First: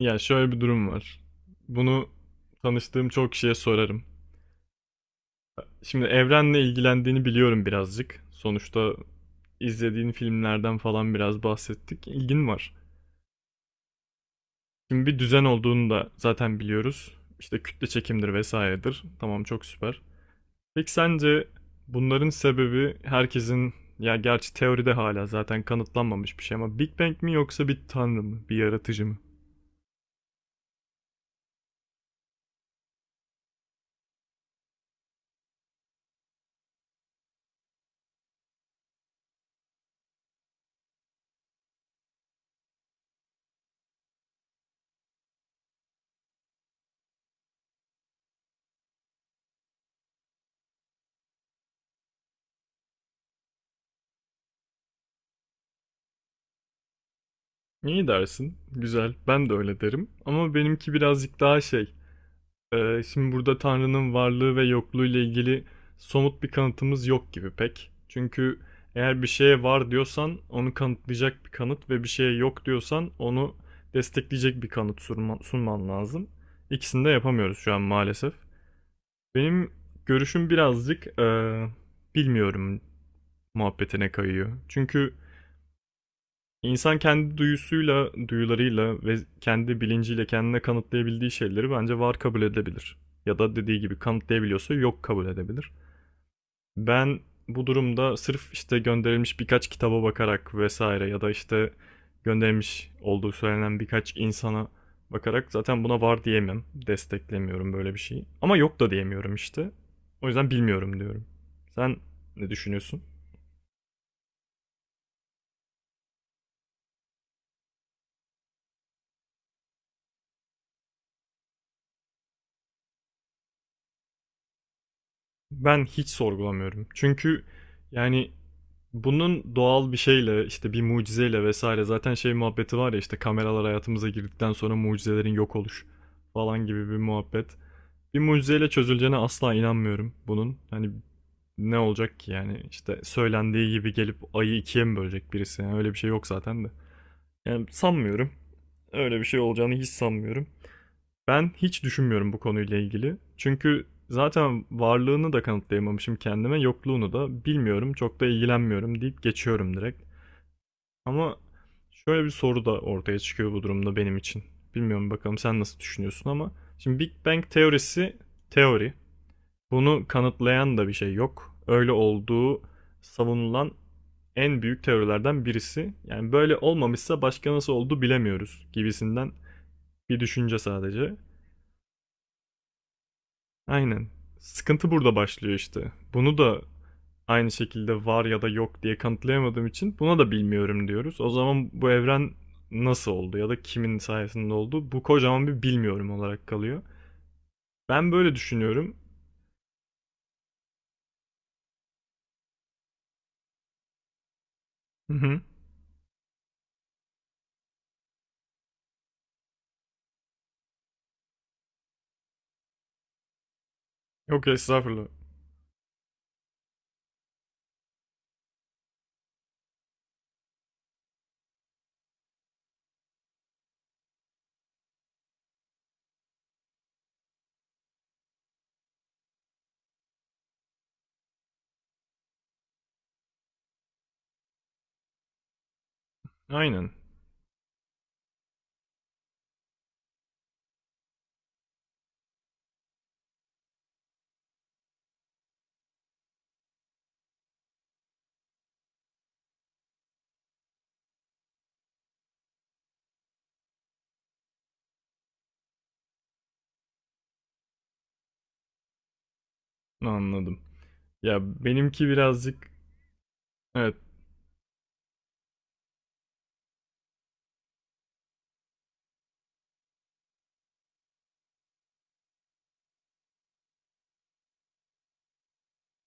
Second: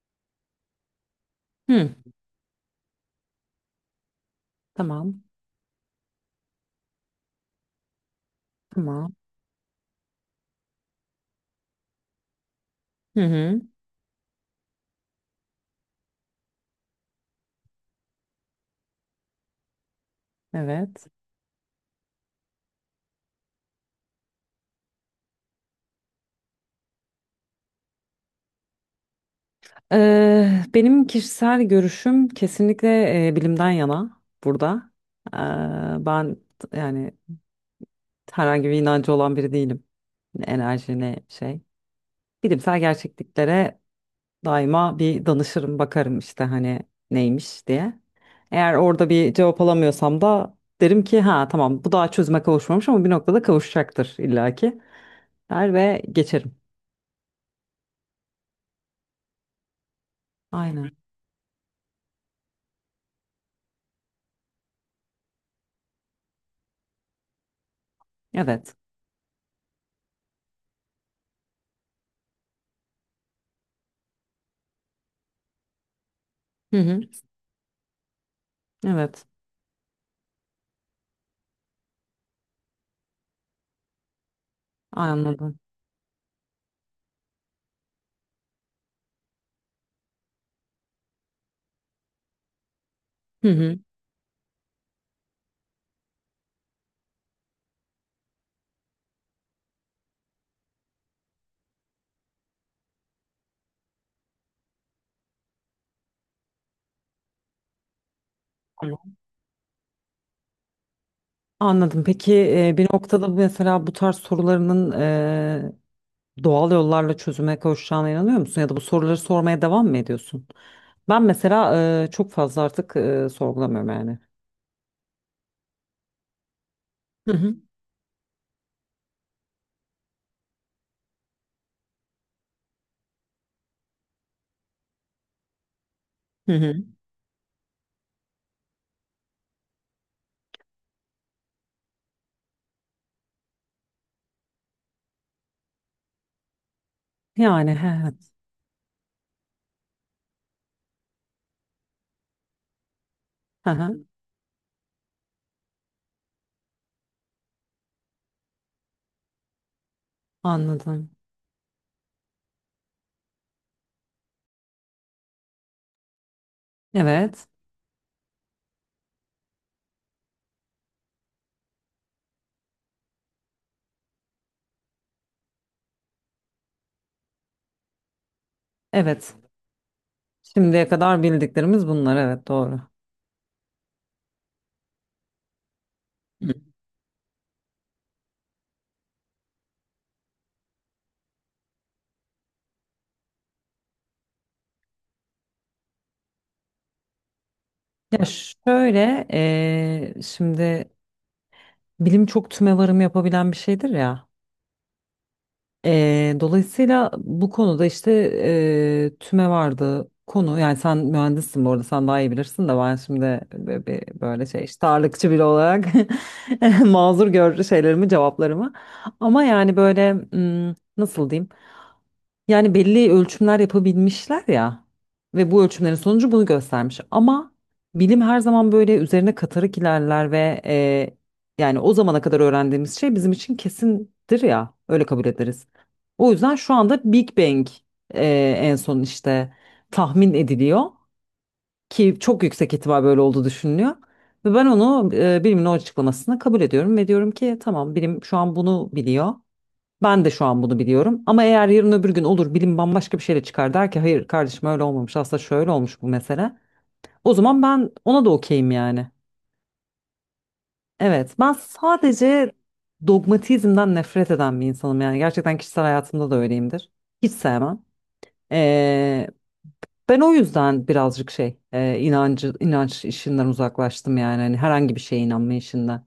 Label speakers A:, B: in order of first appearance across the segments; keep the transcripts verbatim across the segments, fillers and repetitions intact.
A: Ya şöyle bir durum var.
B: Hı,
A: Bunu tanıştığım çok kişiye sorarım.
B: tamam,
A: Şimdi evrenle ilgilendiğini biliyorum birazcık. Sonuçta
B: tamam.
A: izlediğin filmlerden falan biraz bahsettik. İlgin var.
B: Hı hı,
A: Şimdi bir düzen olduğunu da zaten biliyoruz. İşte kütle çekimdir vesairedir. Tamam çok süper. Peki
B: evet.
A: sence bunların sebebi herkesin ya gerçi teoride hala zaten kanıtlanmamış bir şey ama Big Bang mi yoksa bir tanrı mı, bir yaratıcı mı?
B: Ee, benim kişisel görüşüm kesinlikle e, bilimden yana burada. Ee, ben t- yani herhangi bir inancı olan biri değilim. Ne enerji ne şey. Bilimsel gerçekliklere daima bir danışırım, bakarım işte hani neymiş diye. Eğer orada bir cevap alamıyorsam da derim ki ha tamam bu daha çözüme kavuşmamış ama bir noktada kavuşacaktır illaki der ve geçerim.
A: İyi dersin. Güzel. Ben de öyle derim. Ama
B: Aynen.
A: benimki birazcık daha şey. Ee, şimdi burada Tanrı'nın varlığı ve yokluğu ile ilgili somut bir kanıtımız yok gibi pek. Çünkü
B: Evet.
A: eğer bir şeye var diyorsan onu kanıtlayacak bir kanıt ve bir şeye yok diyorsan onu destekleyecek bir kanıt sunman, sunman lazım.
B: Hı hı.
A: İkisini de yapamıyoruz şu an maalesef.
B: Evet,
A: Benim görüşüm birazcık eee, bilmiyorum muhabbetine kayıyor. Çünkü
B: anladım.
A: İnsan kendi duyusuyla, duyularıyla ve kendi bilinciyle kendine kanıtlayabildiği şeyleri bence var kabul edebilir. Ya
B: Hı
A: da
B: hı.
A: dediği gibi kanıtlayabiliyorsa yok kabul edebilir. Ben bu durumda sırf işte gönderilmiş birkaç kitaba bakarak vesaire ya da işte gönderilmiş olduğu söylenen birkaç insana bakarak zaten buna var diyemem. Desteklemiyorum böyle bir şeyi. Ama yok da
B: Tamam.
A: diyemiyorum işte. O yüzden bilmiyorum diyorum. Sen
B: Anladım. Peki
A: ne
B: e, bir
A: düşünüyorsun?
B: noktada mesela bu tarz sorularının e, doğal yollarla çözüme kavuşacağına inanıyor musun? Ya da bu soruları sormaya devam mı ediyorsun? Ben mesela e, çok fazla artık e, sorgulamıyorum yani.
A: Ben hiç sorgulamıyorum.
B: Hı
A: Çünkü
B: hı.
A: yani bunun doğal bir şeyle işte bir mucizeyle vesaire zaten şey muhabbeti var ya işte kameralar hayatımıza girdikten sonra mucizelerin yok oluş
B: Hı
A: falan
B: hı.
A: gibi bir muhabbet. Bir mucizeyle çözüleceğine asla inanmıyorum bunun. Hani ne olacak ki yani işte söylendiği gibi gelip ayı ikiye mi bölecek birisi, yani öyle bir şey yok zaten de. Yani
B: Yani he- evet.
A: sanmıyorum. Öyle bir şey olacağını hiç sanmıyorum. Ben hiç düşünmüyorum bu konuyla ilgili.
B: Hı
A: Çünkü
B: hı.
A: zaten varlığını da kanıtlayamamışım kendime, yokluğunu da bilmiyorum, çok da ilgilenmiyorum deyip geçiyorum direkt.
B: Anladım.
A: Ama şöyle bir soru da ortaya çıkıyor bu durumda benim için. Bilmiyorum bakalım sen nasıl düşünüyorsun ama şimdi Big
B: Evet.
A: Bang teorisi teori. Bunu kanıtlayan da bir şey yok. Öyle olduğu savunulan en büyük teorilerden birisi. Yani böyle olmamışsa başka nasıl oldu bilemiyoruz gibisinden
B: Evet.
A: bir düşünce
B: Şimdiye
A: sadece.
B: kadar bildiklerimiz bunlar. Evet doğru.
A: Aynen. Sıkıntı burada başlıyor işte. Bunu
B: Hı.
A: da aynı şekilde var ya da yok diye kanıtlayamadığım için buna da bilmiyorum diyoruz. O zaman bu evren nasıl oldu ya da kimin sayesinde oldu? Bu kocaman bir bilmiyorum olarak kalıyor. Ben
B: Ya
A: böyle düşünüyorum.
B: şöyle e, şimdi bilim çok tümevarım yapabilen bir şeydir ya.
A: Hı hı.
B: Eee, dolayısıyla bu konuda işte eee tüme vardı konu yani sen mühendissin bu arada sen daha iyi bilirsin de ben şimdi böyle, bir- böyle
A: Yok
B: şey işte
A: estağfurullah.
B: ağırlıkçı biri olarak mazur gör şeylerimi cevaplarımı ama yani böyle hmm, nasıl diyeyim yani belli ölçümler yapabilmişler ya ve bu ölçümlerin sonucu bunu göstermiş. Ama bilim her zaman böyle üzerine katarak ilerler ve e, yani o zamana kadar öğrendiğimiz şey bizim için kesindir ya öyle kabul ederiz. O yüzden şu
A: Aynen.
B: anda Big Bang e, en son işte tahmin ediliyor ki çok yüksek ihtimal böyle olduğu düşünülüyor. Ve ben onu e, bilimin o açıklamasını kabul ediyorum ve diyorum ki tamam bilim şu an bunu biliyor. Ben de şu an bunu biliyorum. Ama eğer yarın öbür gün olur bilim bambaşka bir şeyle çıkar der ki hayır kardeşim öyle olmamış aslında şöyle olmuş bu mesele. O zaman ben ona da okeyim yani.
A: Anladım.
B: Evet ben
A: Ya benimki
B: sadece
A: birazcık
B: dogmatizmden
A: evet.
B: nefret eden bir insanım yani. Gerçekten kişisel hayatımda da öyleyimdir. Hiç sevmem. Ee, Ben o yüzden birazcık şey e, inancı inanç işinden uzaklaştım yani hani herhangi bir şeye inanma işinden.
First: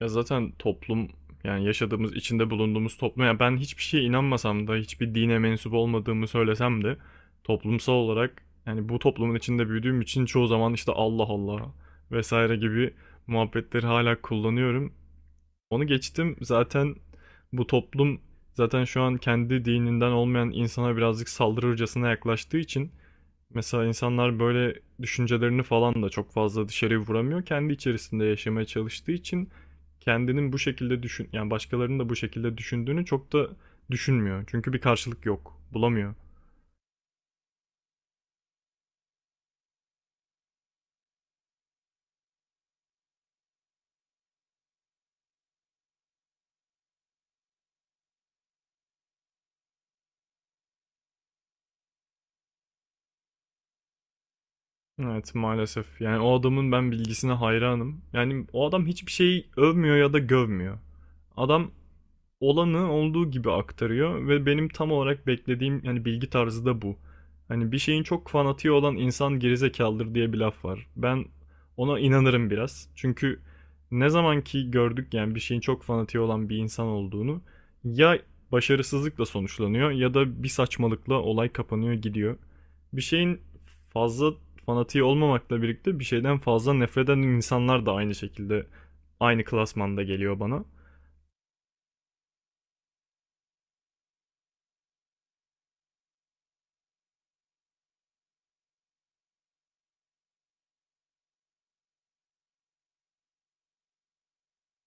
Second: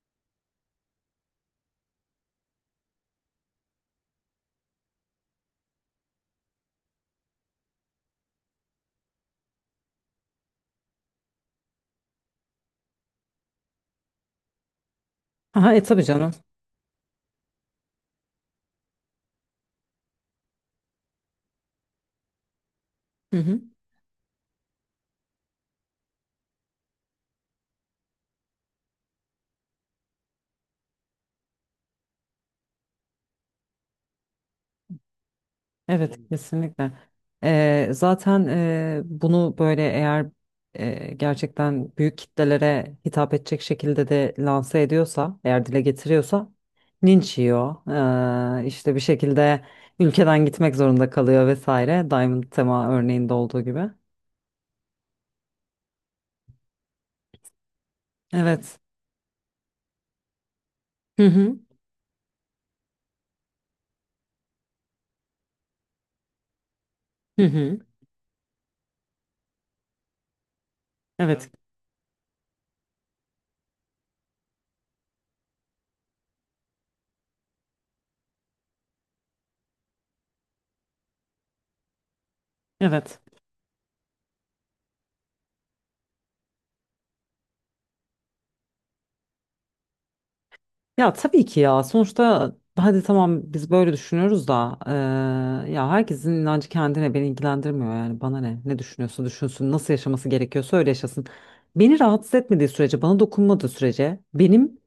A: Ya zaten toplum, yani yaşadığımız içinde bulunduğumuz toplum, yani ben hiçbir şeye inanmasam da hiçbir dine mensup olmadığımı söylesem de toplumsal olarak, yani bu toplumun içinde büyüdüğüm için çoğu zaman işte Allah Allah vesaire gibi muhabbetleri hala kullanıyorum.
B: Aha, e
A: Onu
B: tabii canım.
A: geçtim, zaten bu toplum zaten şu an kendi dininden olmayan insana birazcık saldırırcasına yaklaştığı için
B: Hı hı.
A: mesela insanlar böyle düşüncelerini falan da çok fazla dışarıya vuramıyor. Kendi içerisinde yaşamaya çalıştığı için kendinin bu şekilde düşün, yani başkalarının da bu şekilde düşündüğünü çok da düşünmüyor. Çünkü bir karşılık yok, bulamıyor.
B: Evet kesinlikle. Eee, zaten eee, bunu böyle eğer eee, gerçekten büyük kitlelere hitap edecek şekilde de lanse ediyorsa, eğer dile getiriyorsa linç yiyor. Eee, işte bir şekilde ülkeden gitmek zorunda kalıyor vesaire. Diamond Tema örneğinde olduğu gibi.
A: Evet, maalesef. Yani o adamın ben bilgisine hayranım. Yani o
B: Evet.
A: adam hiçbir şeyi övmüyor ya da gövmüyor.
B: Hı hı.
A: Adam olanı olduğu gibi aktarıyor ve benim tam olarak beklediğim yani bilgi tarzı da bu.
B: Hı
A: Hani
B: hı.
A: bir şeyin çok fanatiği olan insan gerizekalıdır diye bir laf var. Ben
B: Evet.
A: ona inanırım biraz. Çünkü ne zaman ki gördük yani bir şeyin çok fanatiği olan bir insan olduğunu, ya başarısızlıkla sonuçlanıyor ya da bir saçmalıkla olay kapanıyor gidiyor. Bir
B: Evet.
A: şeyin fazla fanatiği olmamakla birlikte bir şeyden fazla nefret eden insanlar da aynı şekilde aynı klasmanda geliyor bana.
B: Ya tabii ki ya sonuçta hadi tamam biz böyle düşünüyoruz da eee, ya herkesin inancı kendine beni ilgilendirmiyor yani bana ne ne düşünüyorsa düşünsün nasıl yaşaması gerekiyorsa öyle yaşasın. Beni rahatsız etmediği sürece bana dokunmadığı sürece benim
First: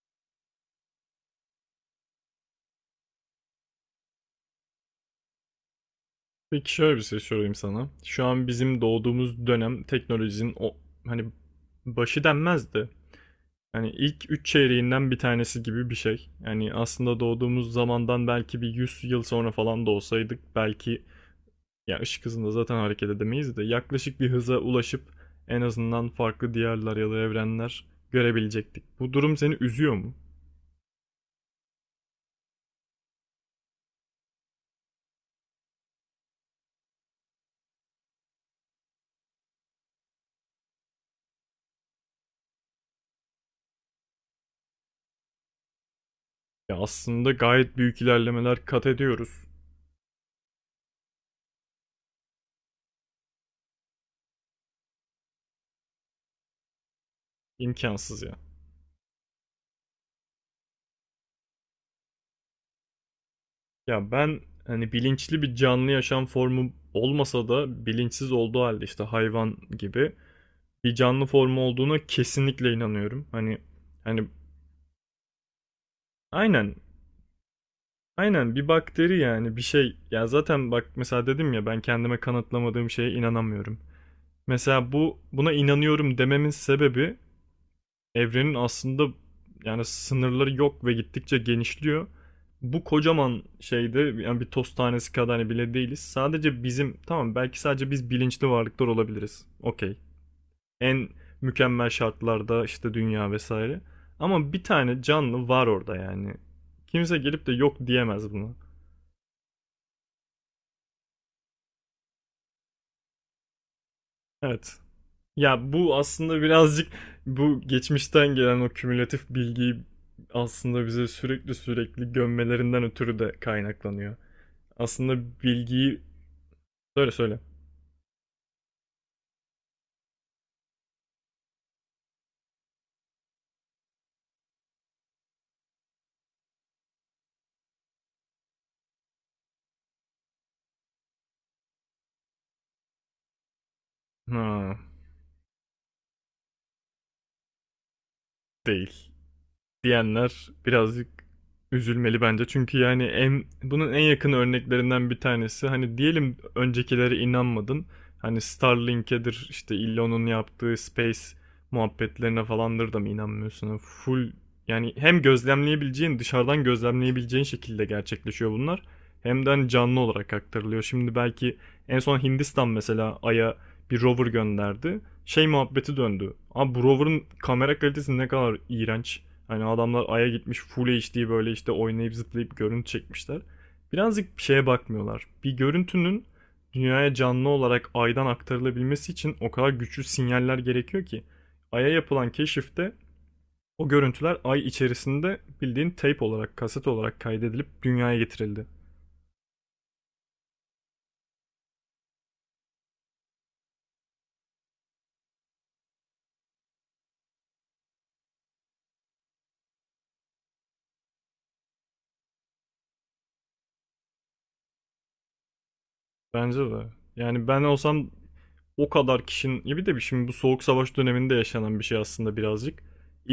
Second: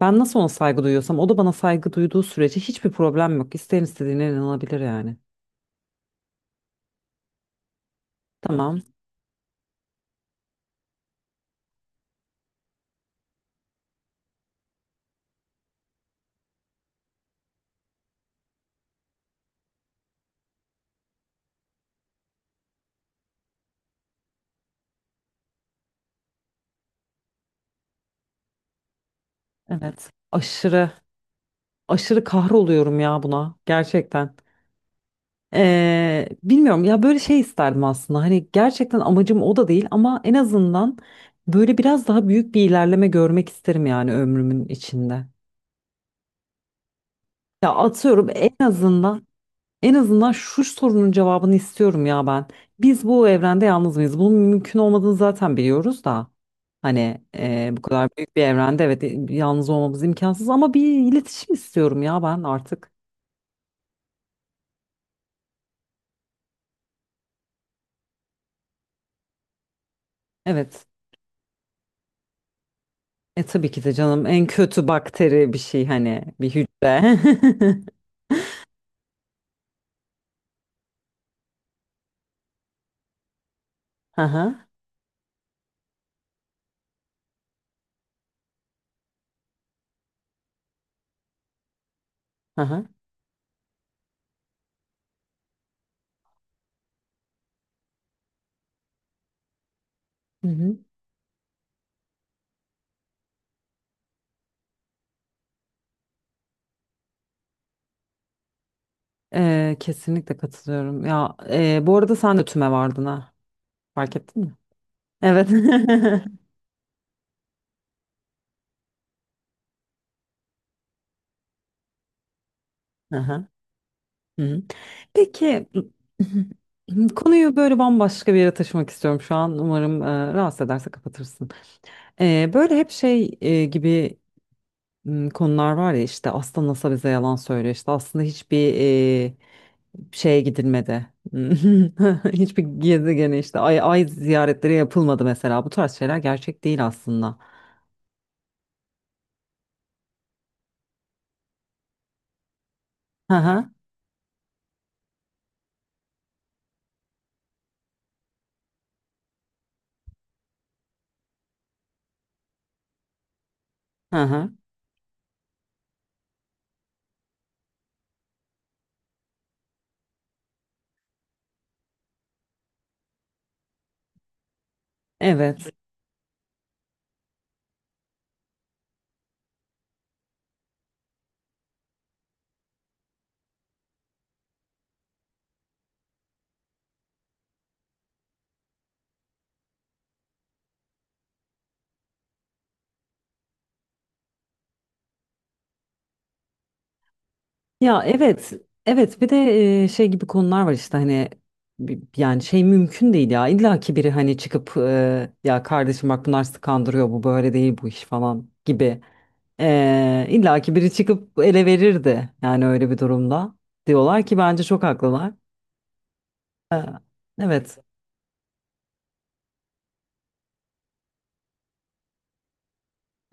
B: ben nasıl ona saygı duyuyorsam o da bana saygı duyduğu sürece hiçbir problem yok. İsteyen istediğine inanabilir yani.
A: Peki şöyle bir şey sorayım sana. Şu an
B: Tamam
A: bizim doğduğumuz dönem teknolojinin o hani başı denmez de yani ilk üç çeyreğinden bir tanesi gibi bir şey. Yani aslında doğduğumuz zamandan belki bir yüz yıl sonra falan da olsaydık belki ya ışık hızında zaten hareket edemeyiz de yaklaşık bir hıza ulaşıp en azından farklı diyarlar ya da evrenler görebilecektik. Bu durum seni üzüyor
B: evet
A: mu?
B: aşırı aşırı kahroluyorum ya buna gerçekten. Eee, bilmiyorum ya böyle şey isterdim aslında hani gerçekten amacım o da değil ama en azından böyle biraz daha büyük bir ilerleme görmek isterim yani ömrümün içinde.
A: Ya aslında
B: Ya
A: gayet büyük
B: atıyorum en
A: ilerlemeler kat
B: azından
A: ediyoruz.
B: en azından şu sorunun cevabını istiyorum ya ben. Biz bu evrende yalnız mıyız? Bunun mümkün olmadığını zaten biliyoruz da hani eee, bu kadar
A: İmkansız
B: büyük
A: ya.
B: bir evrende evet e, yalnız olmamız imkansız ama bir iletişim istiyorum ya ben artık.
A: Ya ben hani bilinçli bir canlı yaşam formu olmasa da bilinçsiz olduğu halde işte hayvan gibi
B: Evet.
A: bir canlı formu olduğuna kesinlikle inanıyorum.
B: E
A: Hani
B: tabii ki de canım
A: hani
B: en kötü bakteri bir şey hani bir
A: aynen,
B: hücre.
A: aynen bir bakteri yani bir şey ya. Zaten bak, mesela dedim ya ben kendime kanıtlamadığım şeye inanamıyorum.
B: Aha,
A: Mesela bu, buna inanıyorum dememin sebebi evrenin aslında yani sınırları yok ve gittikçe genişliyor. Bu
B: aha.
A: kocaman şeyde yani bir toz tanesi kadar hani bile değiliz. Sadece bizim, tamam, belki sadece biz bilinçli varlıklar olabiliriz. Okey.
B: Hı hı.
A: En mükemmel şartlarda işte dünya vesaire. Ama bir tane canlı var orada yani. Kimse gelip de yok diyemez buna.
B: E, kesinlikle katılıyorum. Ya e, bu arada sen de tüme vardın ha. Fark ettin mi?
A: Evet.
B: Evet.
A: Ya bu aslında birazcık bu geçmişten gelen o kümülatif bilgiyi aslında bize sürekli sürekli gömmelerinden ötürü de
B: Aha.
A: kaynaklanıyor.
B: Hı hı.
A: Aslında
B: Peki
A: bilgiyi söyle, söyle.
B: konuyu böyle bambaşka bir yere taşımak istiyorum şu an. Umarım e, rahatsız ederse kapatırsın. E, böyle hep şey e, gibi m, konular var ya işte aslında N A S A bize yalan söylüyor. İşte aslında hiçbir e, şeye gidilmedi. Hiçbir gezegene işte ay, ay ziyaretleri
A: Ha,
B: yapılmadı mesela. Bu tarz şeyler gerçek değil aslında.
A: değil diyenler birazcık üzülmeli bence. Çünkü yani
B: Hı
A: en,
B: hı.
A: bunun en yakın örneklerinden bir tanesi hani diyelim öncekilere inanmadın. Hani Starlink'edir, işte Elon'un yaptığı space muhabbetlerine falandır da mı inanmıyorsun? Yani
B: Hı
A: full,
B: hı.
A: yani hem gözlemleyebileceğin, dışarıdan gözlemleyebileceğin şekilde gerçekleşiyor bunlar. Hem de hani canlı olarak aktarılıyor. Şimdi belki en son Hindistan mesela Ay'a bir rover gönderdi. Şey
B: Evet.
A: muhabbeti döndü. Abi bu rover'ın kamera kalitesi ne kadar iğrenç. Hani adamlar Ay'a gitmiş full H D böyle işte oynayıp zıplayıp görüntü çekmişler. Birazcık bir şeye bakmıyorlar. Bir görüntünün dünyaya canlı olarak Ay'dan aktarılabilmesi için o kadar güçlü sinyaller gerekiyor ki. Ay'a yapılan keşifte o görüntüler Ay içerisinde bildiğin tape olarak, kaset olarak kaydedilip
B: Ya
A: dünyaya
B: evet.
A: getirildi.
B: Evet bir de e, şey gibi konular var işte hani bi- yani şey mümkün değil ya. İlla ki biri hani çıkıp e, ya kardeşim bak bunlar sizi kandırıyor bu böyle değil bu iş falan gibi. E, illa ki biri çıkıp ele verirdi yani öyle bir durumda. Diyorlar ki bence çok haklılar.
A: Bence
B: E,
A: de. Yani ben
B: evet.
A: olsam o kadar kişinin, ya bir de bir- şimdi bu soğuk savaş döneminde yaşanan bir şey aslında birazcık.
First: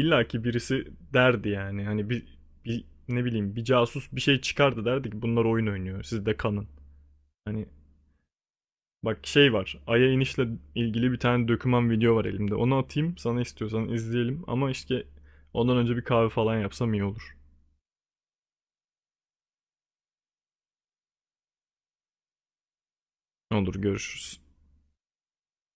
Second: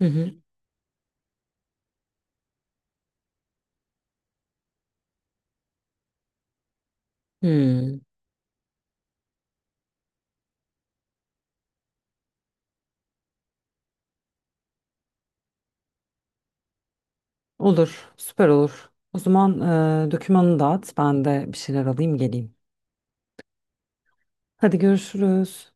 B: Hı hı.
A: ki birisi derdi, yani hani bir, bir ne bileyim bir casus bir şey çıkardı derdi ki bunlar oyun oynuyor, siz de kanın. Hani
B: Hmm.
A: bak şey var, Ay'a inişle ilgili bir tane döküman video var elimde, onu atayım sana, istiyorsan izleyelim, ama işte ondan önce bir kahve falan yapsam iyi olur.
B: Olur, süper olur. O zaman e, dokümanını dağıt, ben de bir şeyler alayım geleyim.
A: Olur, görüşürüz.
B: Hadi görüşürüz.